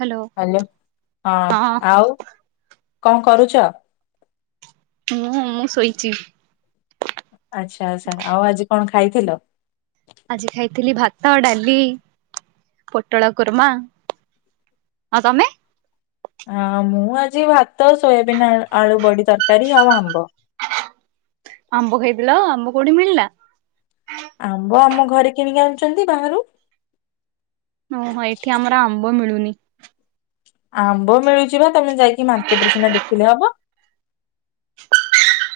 Hello hello, ହଁ ଆଉ କଣ କରୁଛ? ମୁଁ ମୁଁ ଶୋଇଛି। ଆଚ୍ଛା ଆଚ୍ଛା। ଆଉ ଆଜି କଣ ଖାଇଥିଲ? ଆଜି ଖାଇଥିଲି ଭାତ, ଡାଲି, ପୋଟଳ କୁର୍ମା। ହଁ ତମେ? ହଁ ମୁଁ ଆଜି ଭାତ, ସୋୟାବିନ୍ ଆଉ ଆଳୁ ବଡି ତରକାରୀ ଆଉ ଆମ୍ବ। ଆମ୍ବ ଖାଇଥିଲ ଆ ଆମ୍ବ କୋଉଠି ମିଳିଲା? ଆମ୍ବ ଆମ ଘରେ କିଣିକି ଆଣୁଛନ୍ତି ବାହାରୁ। ଓହୋ ଏଠି ଆମର ଆମ୍ବ ମିଳୁନି। ଆମ୍ବ ମିଳୁଛି ବା ତମେ ଯାଇକି ମାର୍କେଟରେ ସିନା ଦେଖିଲେ ହବ।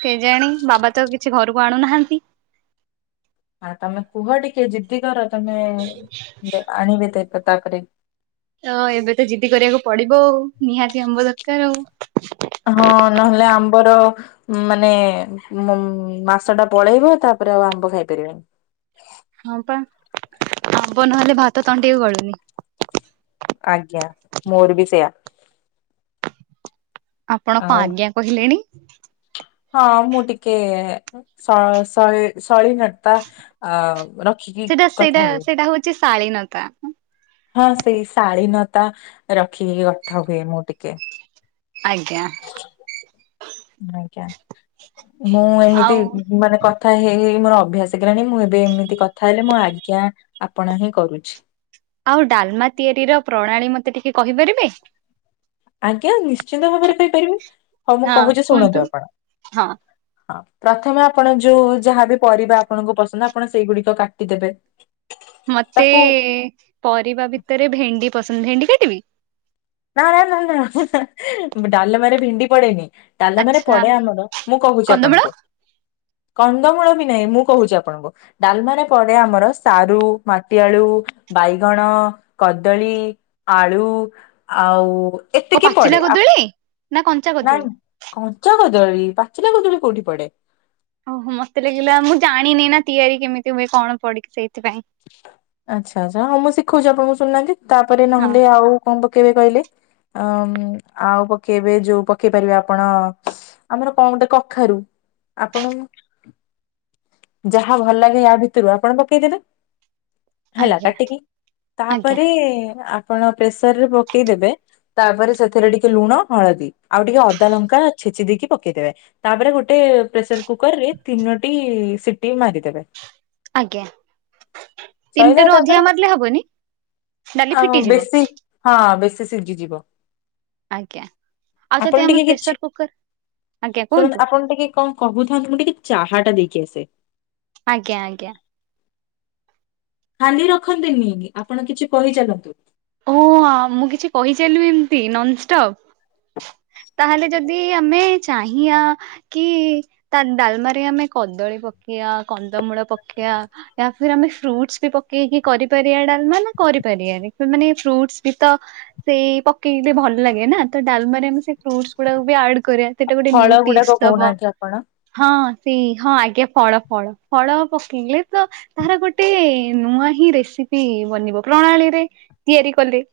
କେଜାଣି ବାବା ତ କିଛି ଘରକୁ ଆଣୁନାହାନ୍ତି। ହଁ ତମେ କୁହ ଟିକେ ଜିଦ୍ଦି କର ତମେ ଆଣିବେ ତ ତାପରେ। ତ ଏବେ ତ ଜିଦି କରିବାକୁ ପଡିବ ଆଉ ନିହାତି ଆମ୍ବ ଦରକାର ଆଉ। ହଁ ନହେଲେ ଆମ୍ବର ମାନେ ଉ ମାସ ଟା ପଳେଇବ ତାପରେ ଆଉ ଆମ୍ବ ଖାଇପାରିବେନି। ହଁ ପା ଆମ୍ବ ନହେଲେ ଭାତ ତଣ୍ଟି ଏ ଗଳୁନି। ଆଜ୍ଞା ମୋର ବି ସେୟା। ଆପଣ କ ଆଉ ଆଜ୍ଞା କହିଲେଣି। ହଁ ମୁଁ ଟିକେ ଶ ଶଳୀ ଶଳୀନତା ଅ ର ସେଇଟା ସେଇଟା ସେଇଟା ହଉଛି ଶାଳୀନତା। ହଁ ସେଇ ଶାଳୀନତା ରଖିକି କଥା ହୁଏ ମୁଁ ଟିକେ। ଆଜ୍ଞା। ଆଜ୍ଞା ମୁଁ ଏମିତି ଆଉ ମାନେ କ କଥା ହେଇ ମୋର ଅଭ୍ୟାସ ହେଇ ଗଲାଣି ମୁଁ ଏବେ ଏମିତି କଥା ହେଲେ ମୁଁ ଆଜ୍ଞା ଆପଣ ହିଁ କରୁଛି। ଆଉ ଡାଲମା ତିଆରି ର ପ୍ରଣାଳୀ ମତେ ଟିକେ କହିପାରିବେ? ଆଜ୍ଞା ନିଶ୍ଚିନ୍ତ ଭାବରେ କହିପାରିବି ହଉ ମୁଁ ହଁ କହୁଛି ଶୁଣନ୍ତୁ କୁହନ୍ତୁ ଆପଣ। ହଁ ହଁ ପ୍ରଥମେ ଆପଣ ଯୋଉ ଯାହାବି ପରିବା ଆପଣଙ୍କୁ ପସନ୍ଦ ଆପଣ ସେଇଗୁଡିକ କାଟିଦେବେ। ମତେ ତାକୁ ପରିବା ଭିତରେ ଭେଣ୍ଡି ପସନ୍ଦ ଭେଣ୍ଡି କାଟିବି? ନା ନା ନା ନା ଡାଲମା ରେ ଭିଣ୍ଡି ପଡେନି। ଡାଲମାରେ ଆଚ୍ଛା ପଡେ ଆମର ମୁଁ କହୁଛି କନ୍ଦମୂଳ ଆପଣଙ୍କୁ। କନ୍ଦମୂଳ ବି ନାହିଁ ମୁଁ କହୁଛି ଆପଣଙ୍କୁ। ଡାଲମା ରେ ପଡ଼େ ଆମର ସାରୁ ମାଟିଆଳୁ ବାଇଗଣ କଦଳୀ ଆଳୁ ଆଉ କ ଏତିକି ପଡେ ପାଚିଲା ଆ କଦଳୀ? ନା କଞ୍ଚା କଦଳୀ ନାଇଁ କଞ୍ଚା କଦଳୀ ପାଚିଲା କଦଳୀ କୋଉଠି ପଡେ? ଓହୋ ମତେ ଲାଗିଲା ମୁଁ ଜାଣିନି ନା ତିଆରି କେମିତି ହୁଏ କଣ ପଡିକି ସେଇଥିପାଇଁ। ଆଚ୍ଛା ଆଚ୍ଛା ହଁ ମୁଁ ଶିଖଉଛି ଆପଣଙ୍କୁ ଶୁନାହାନ୍ତି ତାପରେ ହଁ ନହେଲେ ଆଉ କଣ ପକେଇବେ କହିଲେ? ହଁ ଆଉ ପକେଇବେ ଯୋଉ ପକେଇ ପାରିବେ ଆପଣ ଆମର କଣ ଗୋଟେ କଖାରୁ ଆପଣ ଯାହା ଭଲ ଲାଗେ ୟା ଭିତରୁ ଆପଣ ପକେଇଦେଲେ। ହେଲା ଆଜ୍ଞା କାଟିକି ଆଜ୍ଞା ତାପରେ ଆପଣ ପ୍ରେସରରେ ପକେଇଦେବେ। ତାପରେ ସେଥିରେ ଟିକେ ଲୁଣ ହଳଦୀ ଆଉ ଟିକେ ଅଦା ଲଙ୍କା ଛେଚି ଦେଇକି ପକେଇଦେବେ। ତାପରେ ଗୋଟେ ପ୍ରେସର କୁକର ରେ ତିନୋଟି ସିଟି ମାରିଦେବେ। ଆଜ୍ଞା ସଇଲା ତିନିଟା ରୁ ତାପରେ ଅଧିକା ମାରିଲେ ହବନି ଡାଲି ଆଉ ଫିଟିଯିବ। ବେଶୀ ହଁ ବେଶୀ ସିଝିଯିବ। ଆଜ୍ଞା ଆଉ ଯଦି ଆପଣ ଆମେ ଟିକେ କିଛି ପ୍ରେସର କୁକର ଆଜ୍ଞା କୁହନ୍ତୁ ଶୁଣନ୍ତ ଆପଣ ଟିକେ କଣ କହୁଥାନ୍ତେ ମୁଁ ଟିକେ ଚାହା ଟା ଦେଇକି ଆସେ। ଆଜ୍ଞା ଆଜ୍ଞା। ଖାଲି ରଖନ୍ତିନି ଆପଣ କିଛି କହିଚାଲନ୍ତୁ। ଓ ଆ ମୁଁ କିଛି କହିଚାଲିବି ଏମିତି ନନଷ୍ଟପ୍। ତାହେଲେ ଯଦି ଆମେ ଚାହିଁଆ କି ତା ଡାଲମାରେ ଆମେ କଦଳୀ ପକେଇବା କନ୍ଦମୂଳ ପକେଇବା। ୟ ଫର ଆମେ ଫ୍ରୁଟସ ବି ପକେଇକି କରିପାରିବା ଡାଲମା ନା କରିପାରିବାନି? ମାନେ ଫ୍ରୁଟସ ବି ତ ସେଇ ପକେଇଲେ ଭଲ ଲାଗେ ନା ତ ଡାଲମାରେ ଆମେ ସେ ଫ୍ରୁଡୁସ ଗୁଡା ବି ଆଡ କରିବା। ସେଇଟା ଗୋଟେ ନିୟୁ ଫଳ ଟେଷ୍ଟ ଗୁଡାକ ଦବ। କହୁନାହାନ୍ତି ଆପଣ ହଁ ସେଇ ହଁ ଆଜ୍ଞା ଫଳ ଫଳ ଫଳ ପକେଇଲେ ତ ତାର ଗୋଟେ ନୂଆ ହିଁ ରେସିପି ବନିବ ପ୍ରଣାଳୀରେ ତିଆରି କଲେ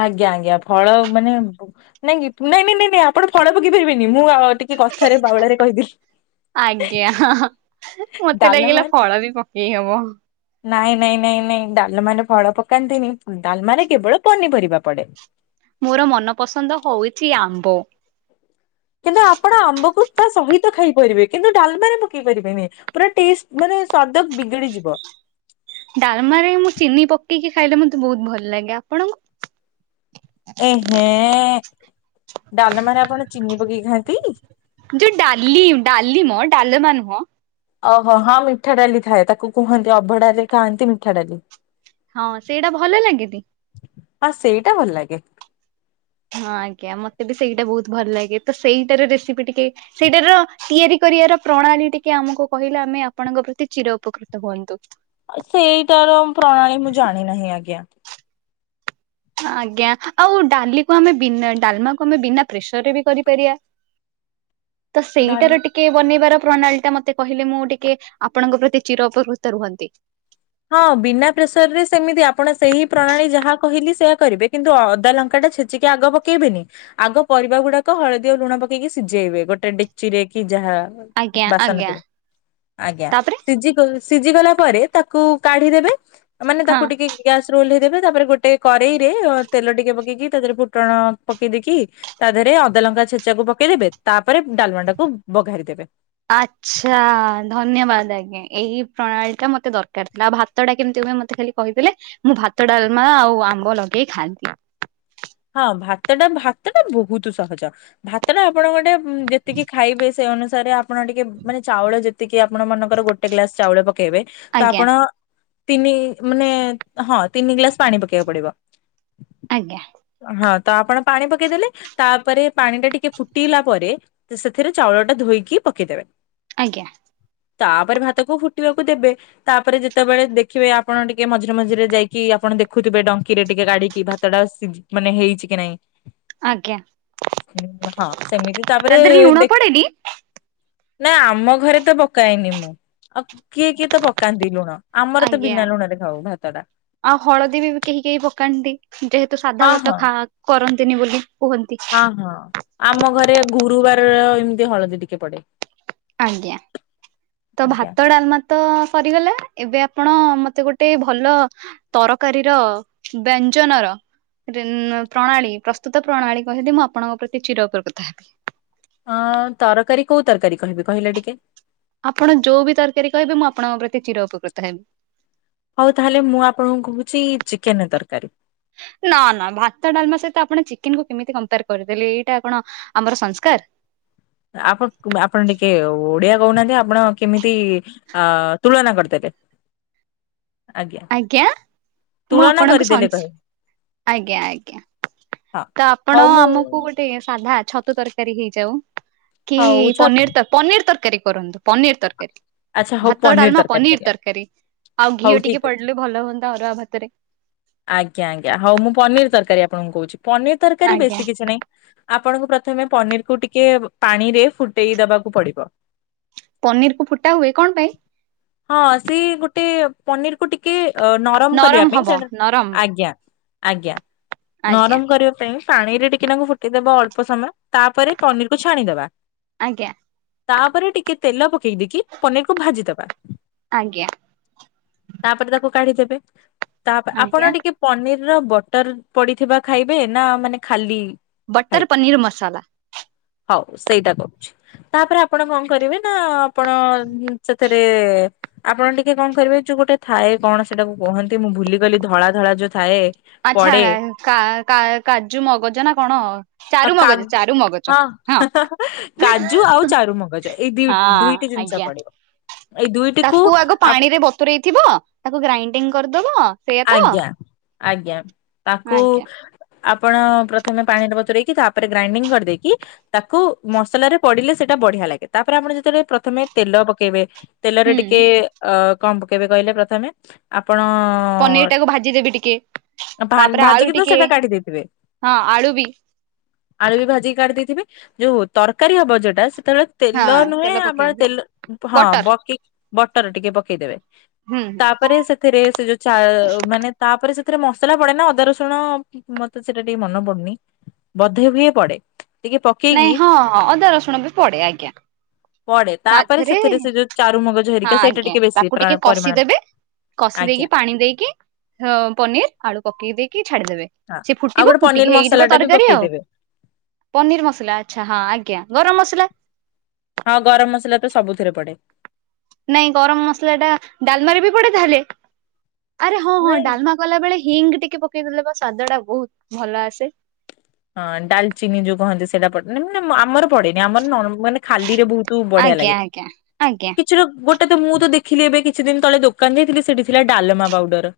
ଆଜ୍ଞା ଆଜ୍ଞା ଫଳ ମାନେ ନାଇଁ ନାଇଁ ନାଇଁ ନାଇଁ ଆପଣ ଫଳ ପକେଇ ପାରିବେନି ମୁଁ ଆ ଟି କଥାରେ ବାଉଳାରେ କହିଦେଲି। ଆଜ୍ଞା। ମତେ ଡାଲମା ଲାଗିଲା ଫଳ ବି ପକେଇ ହବ। ନାଇଁ ନାଇଁ ନାଇଁ ନାଇଁ ଡାଲ ମ ଫଳ ପକାନ୍ତିନି, ଡାଲ ମାରେ କେବଳ ପନିପରିବା ପଡେ। ମୋର ମନ ପସନ୍ଦ ହଉଛି ଆମ୍ବ। କିନ୍ତୁ ଆପଣ ଆମ୍ବକୁ ତା ସହିତ ଖାଇପାରିବେ କିନ୍ତୁ ଡାଲମାରେ ପକେଇ ପାରିବେନି ପୁରା ଟଷ୍ଟ ମାନେ ସଵାଦ ବିଗିଡିଯିବ। ଡାଲମାରେ ମୁଁ ଚିନି ପକେଇକି ଖାଇଲେ ମତେ ବହୁତ ଭଲ ଲାଗେ ଆ? ଆପଣଙ୍କୁ? ଏହେ ଡାଲ ମ ଆପଣ ଚିନି ପକେଇ ଖାଆନ୍ତି। ଯୋଉ ଡାଲି ଡାଲିମ। ଡାଲମା ନୁହଁ। ଓହୋ ହଁ ମିଠା ଡାଲି ଥାଏ, ତାକୁ କୁହନ୍ତି ଅଭଢଡ ାରେ ଖାଆନ୍ତି ମିଠା ଡାଲି। ହଁ ସେଇଟା ଭଲ ଲାଗେଛି ହଁ ସେଇଟା ଭଲ ଲାଗେ। ହଁ ଆଜ୍ଞା ମତେ ବି ସେଇଟା ବହୁତ ଭଲ ଲାଗେ ତ ସେଇଟାର ରେସିପି ଟିକେ ସେଇଟାର ତିଆରି କରିବାର ପ୍ରଣାଳୀ ଟିକେ ଆମକୁ କହିଲେ ଆମେ ଆପଣଙ୍କ ପ୍ରତି ଚିର ଉପକୃତ ହୁଅନ୍ତୁ। ସେଇଟାର ପ୍ରଣାଳୀ ମୁଁ ଜାଣି ନାହିଁ ଆଜ୍ଞା। ଆଜ୍ଞା ଆଉ ଡାଲିକୁ ଆମେ ବିନା ଡାଲମାକୁ ଆମେ ବିନା ପ୍ରେସର ରେ ବି କରିପାରିବା। ତ ଡାଲ ସେଇଟାର ଟିକେ ଟିକେ ବନେଇବାର ପ୍ରଣାଳୀ ଟା ମତେ କହିଲେ ମୁଁ ଟିକେ ଆପଣଙ୍କ ପ୍ରତି ଚିର ଉପକୃତ ରୁହନ୍ତି। ହଁ ବିନା ପ୍ରେସର ରେ ସେମିତି ଆପଣ ସେହି ପ୍ରଣାଳୀ ଯାହା କହିଲି ସେୟଆ କରିବେ କିନ୍ତୁ ଅଦା ଲଙ୍କା ଟା ଛେଚିକି ଆଗ ପକେଇବେନି। ଆଗ ପରିବା ଗୁଡାକ ହଳଦୀ ଓ ଲୁଣ ପକେଇକି ସିଝେଇବେ ଗୋଟେ ଡେକଚି ରେ କି ଯାହା। ଆଜ୍ଞା ବାସନ ଆଜ୍ଞା ରେ ଆଜ୍ଞା ତାପରେ ଶିଜି ଗ ସିଜି ଗଲା ପରେ ତାକୁ କାଢିଦେବେ ମାନେ ହଁ। ତାକୁ ଟିକେ ଗ୍ୟାସ ରୁ ଓହ୍ଲେଇ ଦେବେ ତାପରେ ଗୋଟେ କରେଇରେ ତେଲ ଟିକେ ପକେଇକି ତା ଦେହରେ ଫୁଟଣ ପକେଇ ଦେଇକି ତା ଦେହରେ ଅଦା ଲଙ୍କା ଛେଚା କୁ ପକେଇଦେବେ ତାପରେ ଡାଲମାଟା କୁ ବଘାରିଦେବେ। ଆଚ୍ଛା ଧନ୍ୟବାଦ ଆଜ୍ଞା ଏଇ ପ୍ରଣାଳୀ ଟା ମତେ ଦରକାର ଥିଲା ଆଉ ଭାତ ଭାତ ଟା କେମିତି ହୁଏ ମତେ ଖାଲି କହିଦଲେ ମୁଁ ଭାତ ଡାଲମା ଆଉ ଆମ୍ବ ଲଗେଇ ଖାଆନ୍ତି। ହଁ ଭାତଟା ଭାତ ଟା ବହୁତୁ ସହଜ। ଭାତ ଟା ଆପଣ ଗୋଟେ ଯେତିକି ଖାଇବେ ସେଇ ଅନୁସାରେ ଆପଣ ଟିକେ ମାନେ ଚାଉଳ ଯେତିକି ଆପଣ ମନେଙ୍କର ଗୋଟେ ଗ୍ଲାସ ଚାଉଳ ପକେଇବେ ତ ଆଜ୍ଞା। ଆପଣ ତିନି ମାନେ ହଁ ତିନି ଗ୍ଲାସ ପାଣି ପକେଇବାକୁ ପଡିବ। ଆଜ୍ଞା। ହଁ ତ ଆପଣ ପାଣି ପକେଇଦେଲେ ତାପରେ ପାଣି ଟା ଟିକେ ଫୁଟେଇଲା ପରେ। ତ ସେଥିରେ ଚାଉଳ ଟା ଧୋଇକି ପକେଇଦେବେ। ଆଜ୍ଞା। ତାପରେ ଭାତକୁ ଫୁଟିବାକୁ ଦେବେ। ତାପରେ ଯେତେବେଳେ ଦେଖିବେ ଆପଣ ଟିକେ ମଝିରେ ମଝିରେ ଯାଇକି ଆପଣ ଦେଖୁଥିବେ ଡଙ୍କିରେ ଟିକେ ଗାଡିକି ଭା ଭାତଟା ମାନେ ହେଇଛି କି ନାଇଁ। ଆଜ୍ଞା ହଁ ସେମିତି ତା ତାପରେ ଦେହରେ ଲୁଣ ଦେଖ ପଡେନି ନା ଆମ ଘରେ ତ ପକାଏନି ମୁଁ ଆଉ କିଏ କିଏ ତ ପକାନ୍ତି ଲୁଣ। ଆମର ତ ଆଜ୍ଞା। ବିନା ଲୁଣ ରେ ଖାଉ ଭାତ ଟା। ଆଉ ହଳଦୀ ବି କେହି କେହି ପକାନ୍ତି ଯେହେତୁ ସାଧା ହଁ ଭାତ ହଁ। ଖା କରନ୍ତିନି ବୋଲି କୁହନ୍ତି। ହଁ ହଁ ଆମ ଘରେ ଗୁରୁବାରରେ ଏମିତି ହଳଦୀ ଟିକେ ପଡେ। ଆଜ୍ଞା ତ ଆଜ୍ଞା। ଭାତ ଡାଲମା ତ ସରିଗଲା ଏବେ ଆପଣ ମତେ ଗୋଟେ ଭଲ ତରକାରୀ ର ବ୍ୟଞ୍ଜନ ର ରିନ ପ୍ରଣାଳୀ ପ୍ରସ୍ତୁତ ପ୍ରଣାଳୀ କହିଲେ ମୁଁ ଆପଣଙ୍କ ପ୍ରତି ଚିର ଉପକୃତ ହେବି। ଅ ତରକାରୀ କୋଉ ତରକାରୀ କହିବି କହିଲ ଟିକେ। ଆପଣ ଯୋଉ ବି ତରକାରୀ କହିବେ ମୁଁ ଆପଣଙ୍କ ପ୍ରତି ଚିର ଉପକୃତ ହେବି। ହଉ ତାହେଲେ ମୁଁ ଆପଣଙ୍କୁ କହୁଚି ଚିକେନ ତରକାରୀ। ନା ନା ଭାତ ଡାଲମା ସହିତ ଆପଣ ଚିକେନ କୁ କେମିତି କମ୍ପେୟାର କରିଦେଲେ ଏଇଟା କଣ ଆମର ସଂସ୍କାର। ଆପ ଆପଣ ଟିକେ ଓଡିଆ କହୁନାହାନ୍ତି ଆପଣ କେମିତି ଅ ତୁଳନା କରିଦେଲେ। ଆଜ୍ଞା ମୁଁ ତୁଳନା ଆପଣଙ୍କୁ କରିଦେଲେ ସନସ କହିବେ ଆଜ୍ଞା ଆଜ୍ଞା। ହଁ। ତ ଆପଣ ହଉ ମୁଁ ଆମକୁ ଗୋଟେ ସାଧା ଛତୁ ତରକାରୀ ହେଇଯାଉ କି ହଉ ଛ ପନିର ତର ପନିର ତରକାରୀ କରନ୍ତୁ ପନିର ତରକାରୀ। ଆଚ୍ଛା ହଉ ଭାତ ପନିର ଡାଲମା ତରକାରୀ ପନିର କରିବା ତରକାରୀ ଆଉ ହଉ ଘିଅ ଠିକ ଟିକେ ଅଛି। ପଡିଲେ ଭଲ ହୁଅନ୍ତା ଅରୁଆ ଭାତରେ। ଆଜ୍ଞା ଆଜ୍ଞା ହଉ ମୁଁ ପନିର ତରକାରୀ ଆପଣଙ୍କୁ କହୁଚି ପନିର ତରକାରୀ ଆଜ୍ଞା ବେଶୀ କିଛି ନାହିଁ। ଆପଣଙ୍କୁ ପ୍ରଥମେ ପନିର କୁ ଟିକେ ପାଣି ରେ ଫୁଟେଇ ଦବାକୁ ପଡିବ। ପନିର କୁ ଫୁଟା ହୁଏ କଣ ପାଇଁ? ହଁ ସେ ଗୋଟେ ପନିରକୁୁ ଟିକେ ଅ ନରମ କରିବା ପାଇଁ ହବ ସେଟା ନରମ ଆଜ୍ଞା ଆଜ୍ଞା। ଆଜ୍ଞା ନରମ କରିବା ପାଇଁ ପାଣିରେ ଟିକେ ନାଁକୁ ଫୁଟିଦବା ଅଳ୍ପ ସମୟ ତାପରେ ପନିରକୁୁ ଛାଣିଦବା। ଆଜ୍ଞା। ତାପରେ ଟିକେ ତେଲ ପକେଇ ଦେଇକି ପନିରକୁ ଭାଜିଦବା। ଆଜ୍ଞା। ତାପରେ ତାକୁ କାଢିଦେବେ ତାପ ଆଜ୍ଞା ଆପଣ ଟିକେ ପନିରର ବଟର ପଡିଥିବା ଖାଇବେ ନା ମାନେ ଖାଲି ବଟର ଖାଇବେ? ପନୀର୍ ମଶାଲା। ହଉ ସେଇଟା କରୁଛି ତାପରେ ଆପଣ କଣ କରିବେ ନା ଆପଣ ସେଥିରେ ଆପଣ ଟିକେ କଣ କରିବେ ଯୋଉ ଗୋଟେ ଥାଏ କଣ ସେଟାକୁ କୁହନ୍ତି ମୁଁ ଭୁଲିଗଲି ଧଳା ଧଳା ଯୋଉ ଥାଏ। ଆଛା ପଡେ କା କା କାଜୁ ମଗଜ ନା କଣ ଆଉ ଚାରୁ କା ମଗଜ ଚାରୁ ମଗଜ। ହଁ ହଁ କାଜୁ ଆଉ ଚାରୁମଗଜ ଏଇ ଦ ହଁ ଦୁଇଟି ଜିନିଷ ଆଜ୍ଞା ପଡେ। ତାକୁ ଆଗ ପାଣି ରେ ବତୁରେଇ ଥିବ ତାକୁ ଗ୍ରାଇଣ୍ଡିଙ୍ଗ କରିଦବ। ସେଇଆ ତ ଆଜ୍ଞା ଆଜ୍ଞା ତାକୁ ଆଜ୍ଞା ଆପଣ ପ୍ରଥମେ ପାଣିରେ ବତୁରେଇକି ତାପରେ ଗ୍ରାଇଣ୍ଡିଙ୍ଗ କରିଦେଇକି ତାକୁ ମସଲାରେ ପଡିଲେ ସେଇଟା ବଢିଆ ଲାଗେ ତାପରେ ଆପଣ ଯେତେବେଳେ ପ୍ରଥମେ ତେଲ ପକେଇବେ ତେଲରେ ହୁଁ ଟିକେ ଅ କନ୍ ପକେଇବେ କହିଲେ ପ୍ରଥମେ ଆପଣ ପନିର ଟାକୁ ଭାଜିଦେବି ଟିକେ ତାପରେ ଆଳୁ ଭାଜିକି ତ ଟିକେ ସେଇଟା କାଢି ଦେଇଥିବେ ହଁ ଆଳୁ ବି ଆଳୁ ବି ଭାଜିକି କାଢିଦେଇଥିବେ ଯଉ ତରକାରୀ ହବ ଯୋଉଟା ସେତେବେଳେ ହଁ ତେଲ ନୁହେଁ ତେଲ ଆପଣ ପକେଇକି ତେଲ ହଁ ବଟର ବକି ବଟର ଟିକେ ପକେଇଦେବେ ହୁଁ ହୁଁ ତାପରେ ସେଥିରେ ସେ ଯୋଉ ଚା ମାନେ ତାପରେ ସେଥିରେ ମସଲା ପଡେ ନା ଅଦା ରସୁଣ ମତେ ସେଟା ଟିକେ ମନ ପଡୁନି ବଧେ ହୁଏ ପଡେ। ଟିକେ ପକେଇକି ନାଇଁ ହଁ ହଁ ଅଦା ରସୁଣ ବି ପଡେ ଆଜ୍ଞା। ପଡେ ତା ତାପରେ ଧୀରେ ସେଥିରେ ସେ ଯୋଉ ଚାରୁ ମଗଜ ହଁ ହେରିକା ସେଇଟା ଆଜ୍ଞା ଟିକେ ବେଶୀ ତାକୁ ଟିକେ ପରିମାଣ କଷିଦେବେ କଷି ଆଜ୍ଞା ଦେଇକି ପାଣି ଦେଇକି ପନିର ଆଳୁ ପକେଇ ଦେଇକି ଛାଡିଦେବେ। ହଁ ସେ ଆଉ ଫୁଟିବ ଗୋଟେ ପନିର ଫୁଟିକି ହେଇକି ମସଲା ଯିବ ଟା ବି ତରକାରୀ ଆଉ। ପକେଇଦେବେ ପନିର ମସଲା ଆଚ୍ଛା ହଁ ଆଜ୍ଞା ଗରମ ମସଲା ହଁ ଗରମ୍ ମସଲା ତ ସବୁଥିରେ ପଡେ। ନାଇଁ ଗରମ ମସଲା ଟା ଡାଲମାରେ ବି ପଡେ ତାହେଲେ ଆରେ ହଁ ହଁ ନାଇଁ ଡାଲମା କଲା ବେଳେ ହିଙ୍ଗ୍ ଟିକେ ପକେଇଦେଲେ ବା ସ୍ଵାଦ ଟା ବୋହୁତ ଭଲ ଆସେ। ହଁ ଡାଲଚିନି ଯୋଉ କହନ୍ତି ସେଇଟା ପଡେ ମାନେ ଆମର ପଡେନି ଆମର ନଣ ମାନେ ଖାଲି ରେ ବୁ ତୁ ବଢିଆ ଆଜ୍ଞା ଲାଗେ ଆଜ୍ଞା ଆଜ୍ଞା କ୍ ଚୋଲ୍ ଗୋଟେ ତ ମୁଁ ତ ଦେଖିଲି ଏବେ କିଛି ଦିନ ତଳେ ଦୋକାନ୍ ଯାଇଥିଲି ସେଠି ଥିଲା ଡଲମା ପାଉଡର।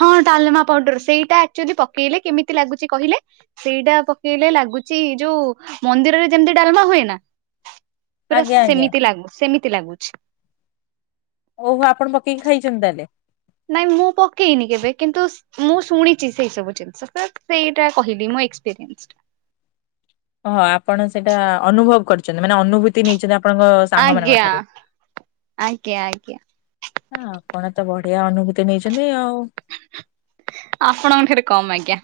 ହଁ ଡାଲମା ପାଉଡର ସେଇଟା ଆକଚୁଲି ପକେଇଲେ କେମିତି ଲାଗୁଚି କହିଲେ। ସେଇଟା ପକେଇଲେ ଲାଗୁଚି ଯୋଉ ମନ୍ଦିରରେ ଯେମିତି ଡାଲମା ହୁଏ ନା। ପୁରା ଆଜ୍ଞା ଆଜ୍ଞା ସେମିତି ଲାଗୁ ସେମିତି ଲାଗୁଚି। ଓହୋ ଆପଣ ପକେଇକି ଖାଇଚନ୍ତି ତାହେଲେ। ନାଇଁ ମୁଁ ପକେଇନି କେବେ କିନ୍ତୁ ମୁଁ ଶୁଣିଚି ସେଇ ସବୁ ଜିନିଷ ସେଇଟା କହିଲି ମୋ ଏକ୍ସପିରିଏନ୍ସ ରୁ। ଓହ ଆପଣ ସେଇଟା ଅନୁଭବ କରିଚନ୍ତି ମାନେ ଅନୁଭୂତି ନେଇଛନ୍ତି ଆପଣଙ୍କ ସାଙ୍ଗମାନଙ୍କ ଆଜ୍ଞା ଠାରୁ ଆଜ୍ଞା ଆଜ୍ଞା। ହ ଆପଣ ତ ବଢିଆ ଅନୁଭୂତି ନେଇଚନ୍ତି ଆଉ। ଆପଣଙ୍କ ଠାରୁ କମ୍ ଆଜ୍ଞା।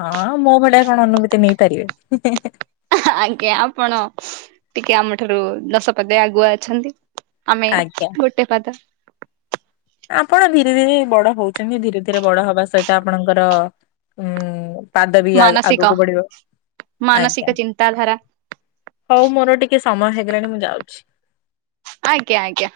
ହଁ ମୋ ଭଳିଆ କଣ ଅନୁଭୂତି ନେଇ ପାରିବେ। ଆଜ୍ଞା ଆପଣ ଟିକେ ଆମ ଠାରୁ ଦଶ ପାଦେ ଆଗୁଆ ଅଛନ୍ତି। ଆମେ ଆଜ୍ଞା। ଗୋଟେ ପାଦ। ଆପଣ ଧୀରେ ଧୀରେ ବଡ ହଉଚନ୍ତି ଧୀରେ ଧୀରେ ବଡ ହବା ସହିତ ଆପଣଙ୍କର ଉଁ ପାଦ ବି ଆଗ ମାନସିକ ଆଗକୁ ବଢିବ ମାନସିକ ଆଜ୍ଞା। ଚିନ୍ତାଧାରା ହୋଉ ମୋର ଟିକେ ସମୟ ହେଇଗଲାଣି ମୁଁ ଯାଉଚି। ଆଜ୍ଞା ଆଜ୍ଞା।